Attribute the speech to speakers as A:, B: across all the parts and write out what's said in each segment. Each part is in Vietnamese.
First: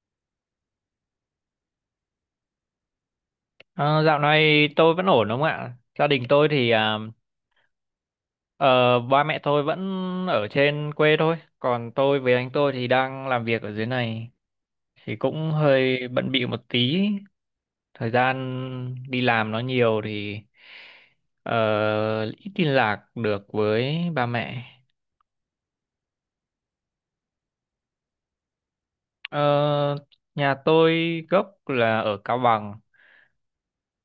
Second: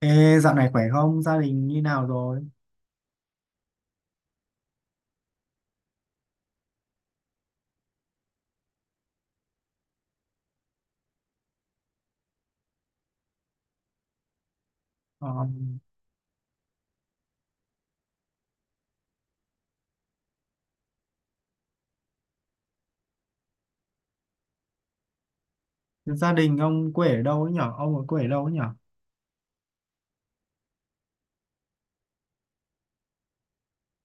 A: Ê, dạo này khỏe không? Gia đình như nào rồi?
B: Ờ, Dạo này tôi vẫn ổn đúng không ạ? Gia đình tôi thì ba mẹ tôi vẫn ở trên quê thôi, còn tôi với anh tôi thì đang làm việc ở dưới này, thì
A: Ờ,
B: cũng hơi bận bịu một tí. Thời gian đi làm nó nhiều thì ờ, ít liên lạc được với ba mẹ.
A: gia đình ông quê ở đâu ấy nhở? Ông ở quê ở đâu ấy nhở?
B: Ờ, Nhà tôi gốc là ở Cao Bằng,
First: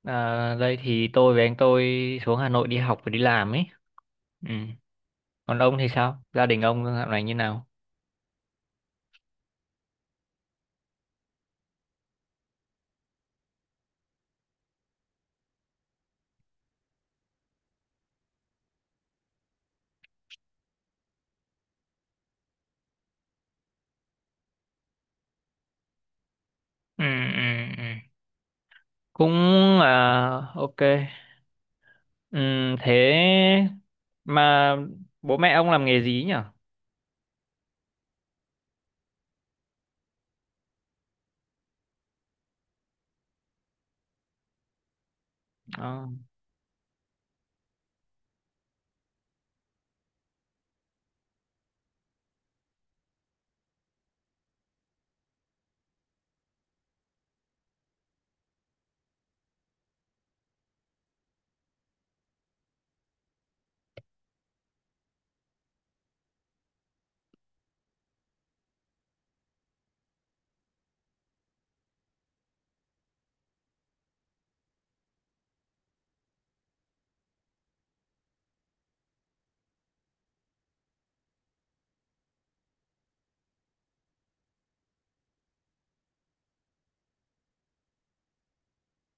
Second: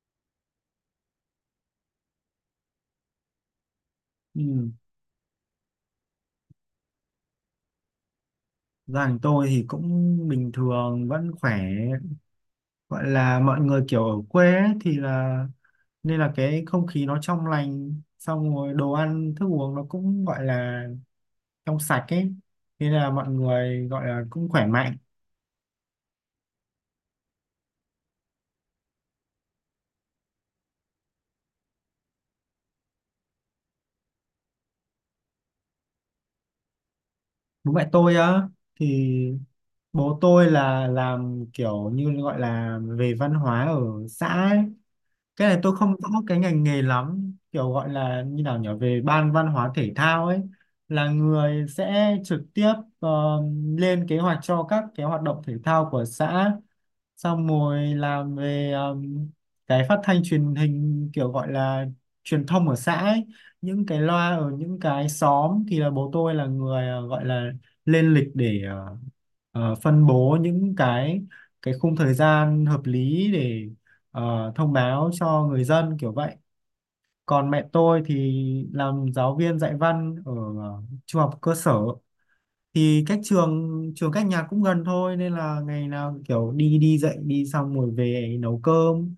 B: đây thì tôi với anh tôi xuống Hà Nội đi học và đi làm ấy. Ừ.
A: Ừ.
B: Còn ông thì sao, gia đình ông dạo này như nào?
A: Gia đình tôi thì cũng bình thường, vẫn khỏe. Gọi là mọi người kiểu ở quê ấy, thì là nên là cái không khí nó trong lành, xong rồi đồ ăn, thức uống nó cũng gọi là trong sạch ấy. Nên là mọi người gọi là cũng khỏe mạnh.
B: Ừ, ừ, ừ, cũng, à, ok, ừ, thế mà bố mẹ ông làm nghề gì nhỉ?
A: Bố mẹ tôi á, thì bố tôi là làm kiểu như gọi là về văn hóa ở xã ấy. Cái này tôi không
B: Ờ,
A: rõ cái ngành nghề lắm, kiểu gọi là như nào nhỉ, về ban văn hóa thể thao ấy, là người sẽ trực tiếp ờ, lên kế hoạch cho các cái hoạt động thể thao của xã, xong rồi làm về cái phát thanh truyền hình, kiểu gọi là truyền thông ở xã ấy. Những cái loa ở những cái xóm thì là bố tôi là người gọi là lên lịch để phân bố những cái khung thời gian hợp lý để thông báo cho người dân kiểu vậy. Còn mẹ tôi thì làm giáo viên dạy văn ở trung học cơ sở, thì cách trường, cách nhà cũng gần thôi nên là ngày nào kiểu đi đi dạy đi xong rồi về nấu cơm.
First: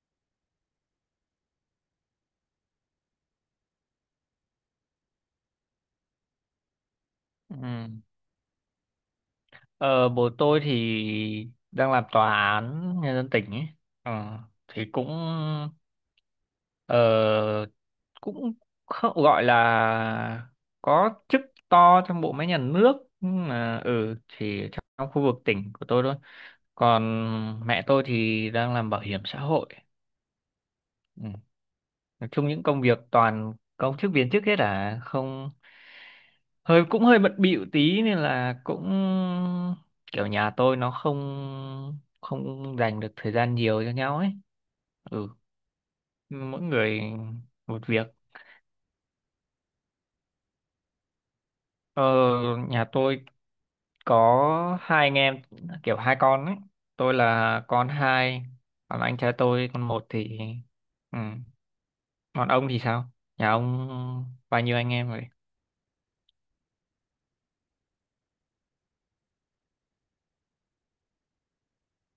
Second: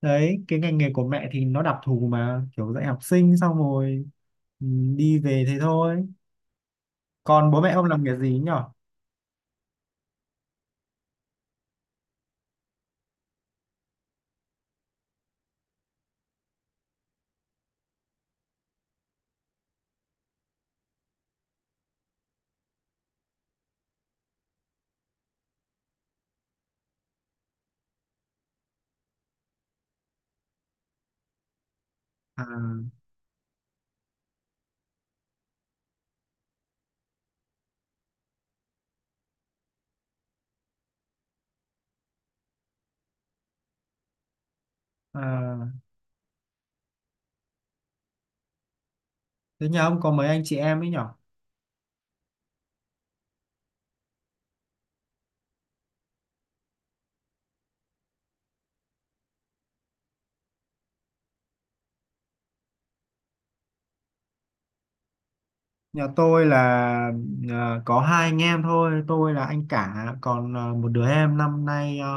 A: Đấy, cái ngành nghề của mẹ thì nó đặc thù mà, kiểu dạy học sinh xong rồi ừ, đi về thế thôi. Còn
B: ừ.
A: bố mẹ ông làm nghề gì nhỉ?
B: Ờ, Bố tôi thì đang làm tòa án nhân dân tỉnh ấy. Ờ, thì cũng, ờ, cũng không gọi là có chức to trong bộ máy nhà nước, nhưng mà ừ thì trong khu vực tỉnh của tôi thôi. Còn mẹ tôi thì đang làm bảo hiểm xã hội. Ừ, nói
A: À,
B: chung những công việc toàn công chức viên chức hết, à không, hơi cũng hơi bận bịu tí nên là cũng kiểu nhà tôi nó không không dành được thời gian nhiều cho nhau ấy. Ừ,
A: à,
B: mỗi người một việc.
A: thế nhà ông có mấy anh chị em ấy nhỉ?
B: ờ, Nhà tôi có hai anh em, kiểu hai con ấy. Tôi là con hai, còn anh trai tôi con một thì ừ. Còn ông thì sao, nhà ông bao nhiêu anh em rồi?
A: Nhà tôi là có hai anh em thôi, tôi là anh cả, còn một đứa em năm nay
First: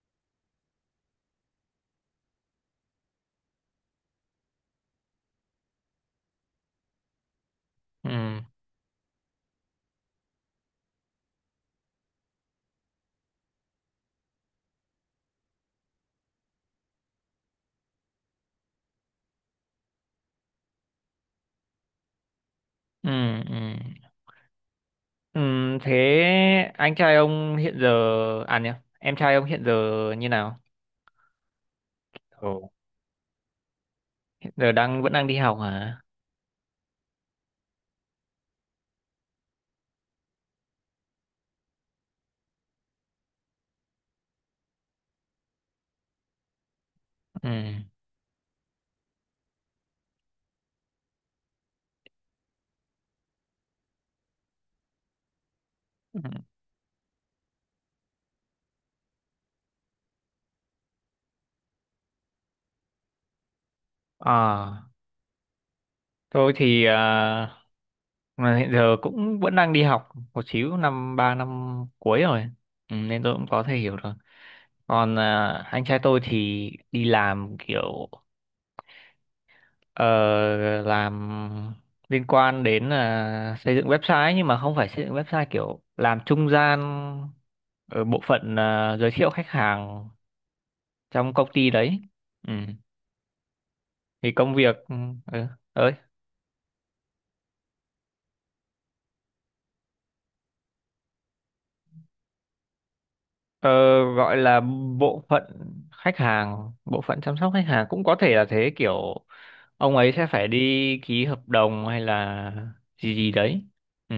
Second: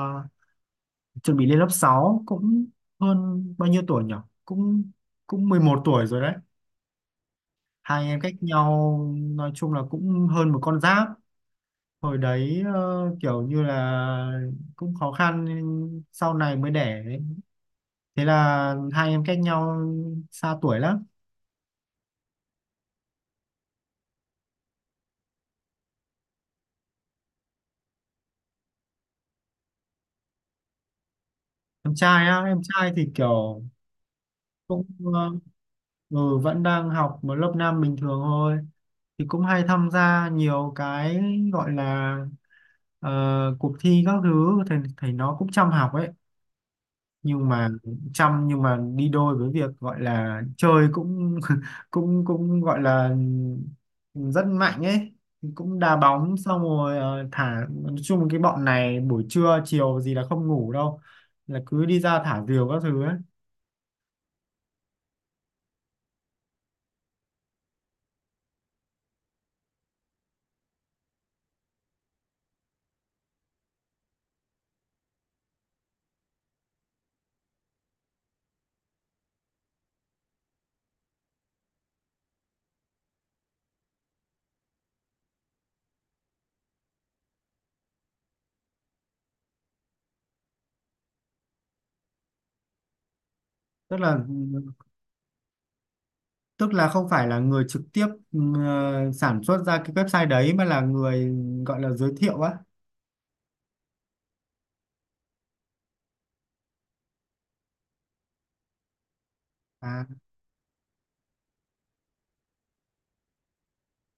A: chuẩn bị lên lớp 6. Cũng hơn bao nhiêu tuổi nhỉ? Cũng cũng 11 tuổi rồi đấy. Hai anh
B: Ừ,
A: em cách nhau nói chung là cũng hơn một con giáp. Hồi đấy kiểu như là cũng khó khăn nên sau này mới đẻ ấy. Thế là hai em cách nhau xa tuổi lắm.
B: ừ, ừ. Thế anh trai ông hiện giờ, à nhỉ, em trai ông hiện giờ như nào?
A: Em trai á, em
B: Ồ.
A: trai thì kiểu
B: Hiện giờ
A: cũng
B: đang vẫn
A: ờ,
B: đang đi học hả?
A: vẫn đang học một lớp 5 bình thường thôi, thì cũng hay tham gia nhiều cái, gọi là ờ, cuộc thi các thứ, thì thầy nó cũng chăm học ấy. Nhưng
B: Ừ.
A: mà chăm nhưng mà đi đôi với việc gọi là chơi cũng cũng cũng gọi là rất mạnh ấy, cũng đá
B: Ừ.
A: bóng xong rồi thả, nói chung cái bọn này buổi trưa chiều gì là không ngủ đâu, là cứ đi ra thả diều các thứ ấy.
B: À, tôi thì à, mà hiện giờ cũng vẫn đang đi học một xíu, năm ba năm cuối rồi. Ừ, nên tôi cũng có thể hiểu rồi. Còn à, anh trai tôi thì đi làm kiểu ờ, làm liên quan đến là xây dựng website, nhưng mà không phải xây dựng website kiểu làm trung gian ở bộ phận, à, giới thiệu khách hàng trong công ty đấy. Ừ.
A: tức là
B: Thì công việc ừ, ơi
A: Tức là không phải là người trực tiếp sản xuất ra cái website đấy mà là người gọi là giới thiệu á.
B: ờ, gọi là bộ phận khách hàng, bộ phận chăm sóc khách hàng cũng có thể là thế, kiểu ông
A: À,
B: ấy sẽ phải đi ký hợp đồng hay là gì gì đấy. Ừ.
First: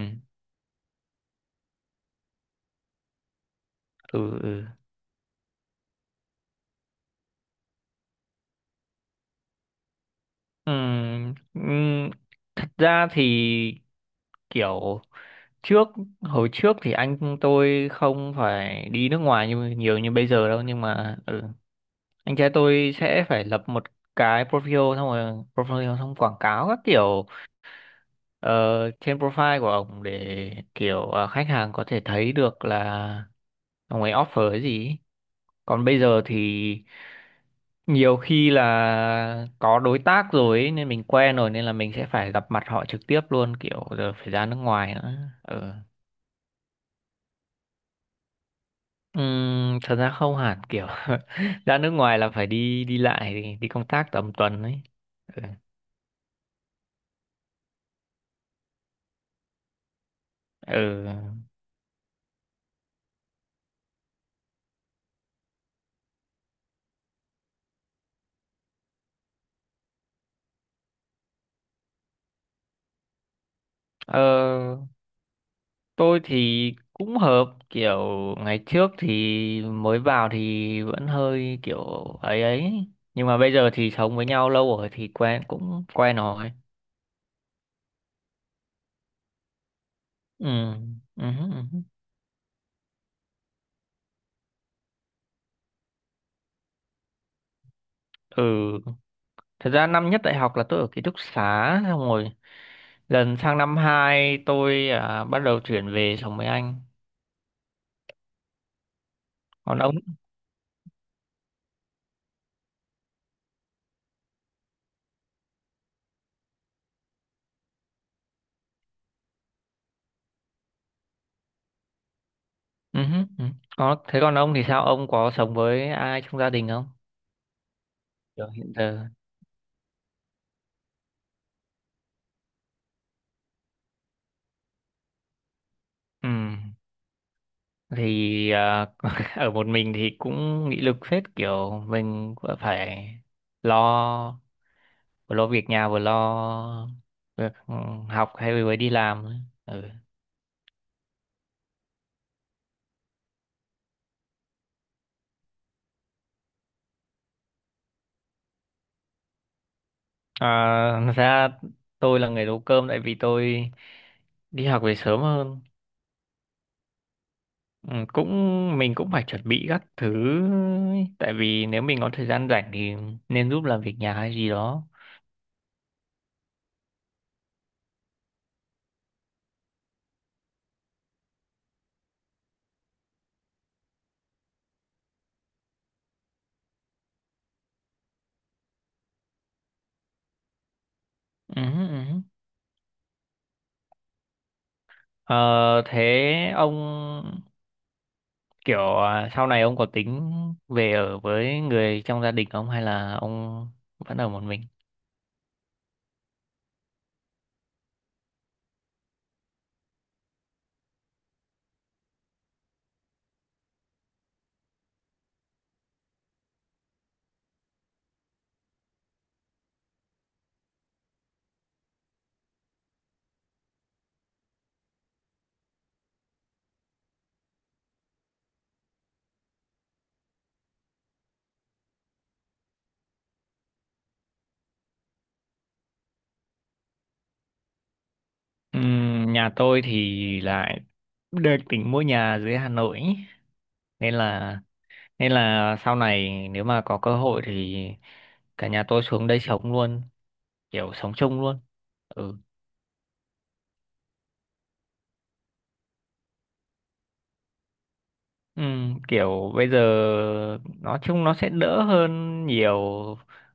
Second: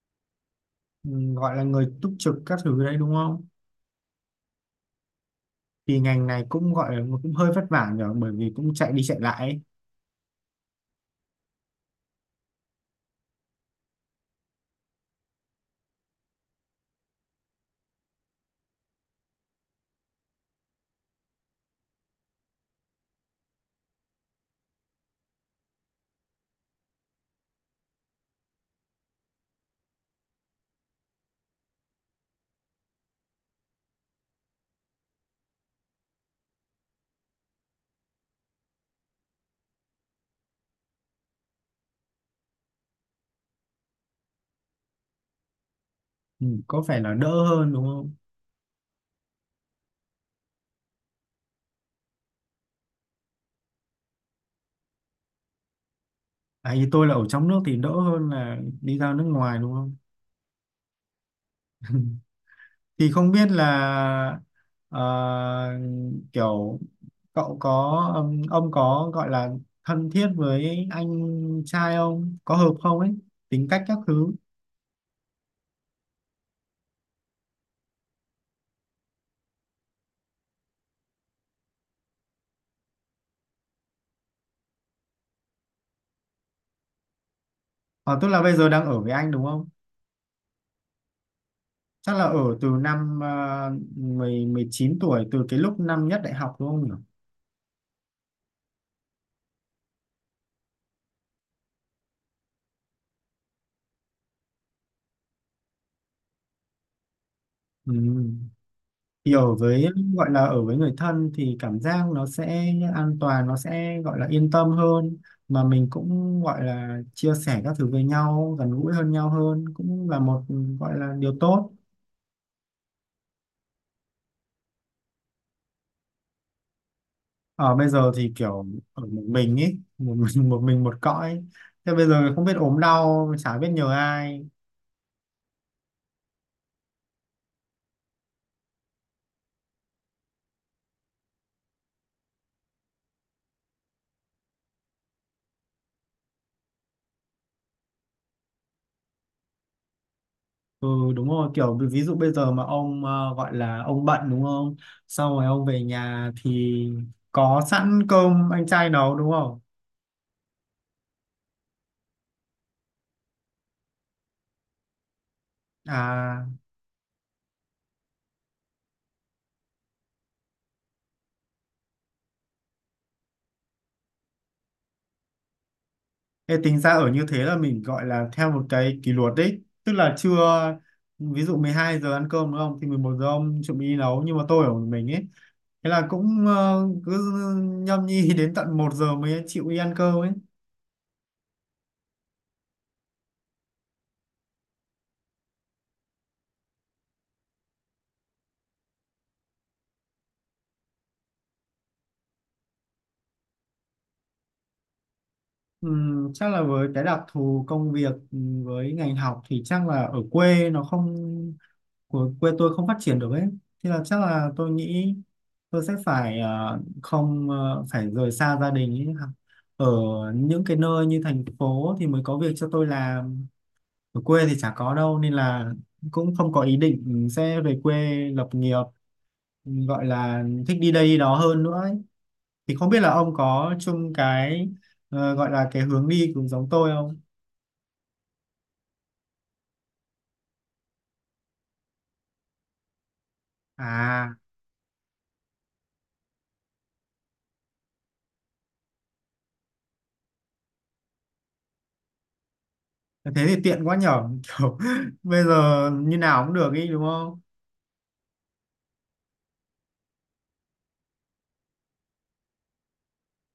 A: ừ, gọi là người túc trực các thứ đấy đúng không?
B: Ừ, ừ.
A: Thì ngành này cũng gọi là cũng hơi vất vả nhở, bởi vì cũng chạy đi chạy lại ấy.
B: Ừm, ừm, thật ra thì kiểu trước, hồi trước thì anh tôi không phải đi nước ngoài như nhiều như bây giờ đâu, nhưng mà ừ, anh trai tôi sẽ phải lập một cái profile, xong rồi profile xong quảng cáo các kiểu, ờ, trên profile của ông để kiểu, khách hàng có thể thấy được là ông ấy offer cái gì. Còn bây giờ thì nhiều khi là có đối tác rồi ấy, nên mình quen rồi nên là mình sẽ phải gặp mặt họ trực tiếp luôn, kiểu giờ phải ra nước ngoài nữa. Ừ.
A: Ừ, có phải là đỡ hơn đúng không?
B: Thật ra không hẳn, kiểu ra nước ngoài là phải đi đi lại, đi công tác tầm tuần ấy. Ừ.
A: À, thì tôi là ở trong nước thì đỡ hơn là đi ra nước ngoài đúng không?
B: Ừ.
A: Thì không biết là ờ, kiểu cậu có ông có gọi là thân thiết với anh trai không, có hợp không ấy, tính cách các
B: Ờ,
A: thứ.
B: tôi thì cũng hợp, kiểu ngày trước thì mới vào thì vẫn hơi kiểu ấy ấy, nhưng mà bây giờ thì sống với nhau lâu rồi thì quen cũng quen rồi.
A: Ờ, tức là bây giờ đang ở với anh đúng không?
B: Ừ. Ừ. Ừ.
A: Chắc là ở từ năm 10 19 tuổi, từ cái lúc năm nhất đại học đúng không nhỉ?
B: Ừ. Thật ra năm nhất đại học là tôi ở ký túc xá, xong rồi lần sang năm 2 tôi à, bắt đầu chuyển về sống với anh.
A: Ừ. Thì ở
B: Còn
A: với,
B: ông?
A: gọi là ở với người thân thì cảm giác nó sẽ an toàn, nó sẽ gọi là yên tâm hơn, mà mình cũng gọi là chia sẻ các thứ với nhau, gần gũi hơn, nhau hơn cũng là một gọi là điều tốt.
B: Ừ, hứ, ừ. Còn, thế còn ông thì sao? Ông có sống với ai trong gia đình không?
A: Ở bây giờ thì
B: Giờ
A: kiểu
B: hiện
A: ở
B: giờ.
A: một mình ấy, một một mình một cõi, thế bây giờ không biết ốm đau chả biết nhờ ai.
B: Ừ. Thì à, ở một mình thì cũng nghị lực phết, kiểu mình vừa phải lo, vừa lo việc nhà, vừa lo việc học, hay vừa đi làm ấy. Ừ.
A: Ừ, đúng rồi, kiểu ví ví dụ bây giờ mà ông gọi là ông bận đúng không, sau rồi ông về nhà thì có sẵn cơm anh trai nấu đúng không?
B: À, thật ra tôi là người nấu cơm, tại vì tôi đi học về sớm hơn.
A: À,
B: Ừ, cũng mình cũng phải chuẩn bị các thứ ấy. Tại vì nếu mình có thời gian rảnh thì nên giúp làm việc nhà hay gì đó.
A: thế tính ra ở như thế là mình gọi là theo một cái kỷ luật đấy, tức là trưa ví dụ 12 giờ ăn cơm đúng không thì 11 giờ ông chuẩn bị đi nấu. Nhưng mà tôi ở một mình ấy, thế là cũng cứ nhâm nhi đến tận 1 giờ mới chịu đi ăn cơm ấy.
B: Ừ, ừ. Ờ, thế ông kiểu à, sau này ông có tính về ở với người trong gia đình không, hay là ông vẫn ở một mình?
A: Chắc là với cái đặc thù công việc, với ngành học thì chắc là ở quê nó không, của quê tôi không phát triển được ấy, thì là chắc là tôi nghĩ tôi sẽ phải ờ, không ờ, phải rời xa gia đình ấy. Ở những cái nơi như thành phố thì mới có việc cho tôi làm, ở quê thì chả có đâu, nên là cũng không có ý định sẽ về quê lập nghiệp, gọi là thích đi đây đi đó hơn nữa ấy. Thì không biết là ông có chung cái gọi là cái hướng đi cũng giống tôi không?
B: Ừ, nhà tôi thì lại được tính mua nhà dưới Hà Nội ý. Nên
A: À,
B: là, nên là sau này nếu mà có cơ hội thì cả nhà tôi xuống đây sống luôn, kiểu sống chung luôn. Ừ.
A: thế thì tiện quá nhở, kiểu bây giờ như nào cũng được ý đúng không?
B: Ừ, kiểu bây giờ nói chung nó sẽ đỡ hơn nhiều,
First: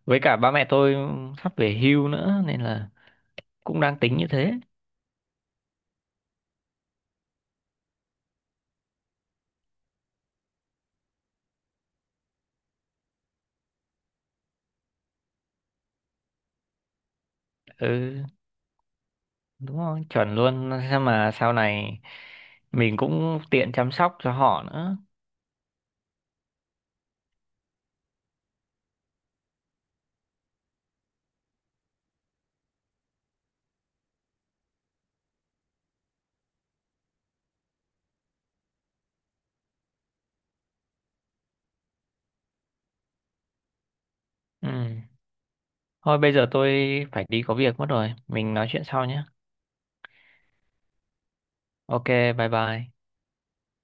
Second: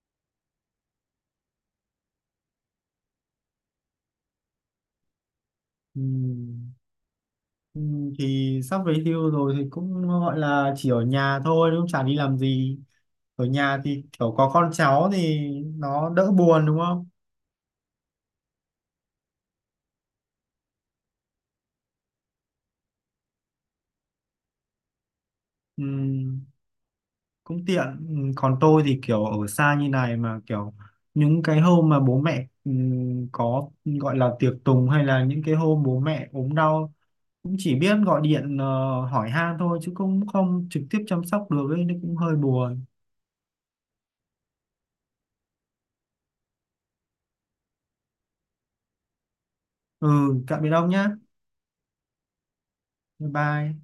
B: với cả ba mẹ tôi sắp về hưu nữa nên là cũng đang tính như thế.
A: Ừ. Ừ, thì sắp về hưu rồi thì cũng gọi là chỉ ở nhà thôi đúng không? Chả đi làm gì. Ở nhà thì kiểu có con cháu thì nó đỡ buồn đúng không?
B: Ừ, đúng rồi, chuẩn luôn. Sao mà sau này mình cũng tiện chăm sóc cho họ nữa.
A: Ừ, cũng tiện. Ừ, còn tôi thì kiểu ở xa như này mà kiểu những cái hôm mà bố mẹ có gọi là tiệc tùng hay là những cái hôm bố mẹ ốm đau, cũng chỉ biết gọi điện hỏi han thôi chứ cũng không trực tiếp chăm sóc được ấy, nó cũng hơi buồn.
B: Ừ. Thôi bây giờ tôi phải đi có việc mất rồi. Mình nói chuyện sau nhé.
A: Ừ, tạm biệt ông nhá.
B: Ok, bye bye.
A: Bye bye.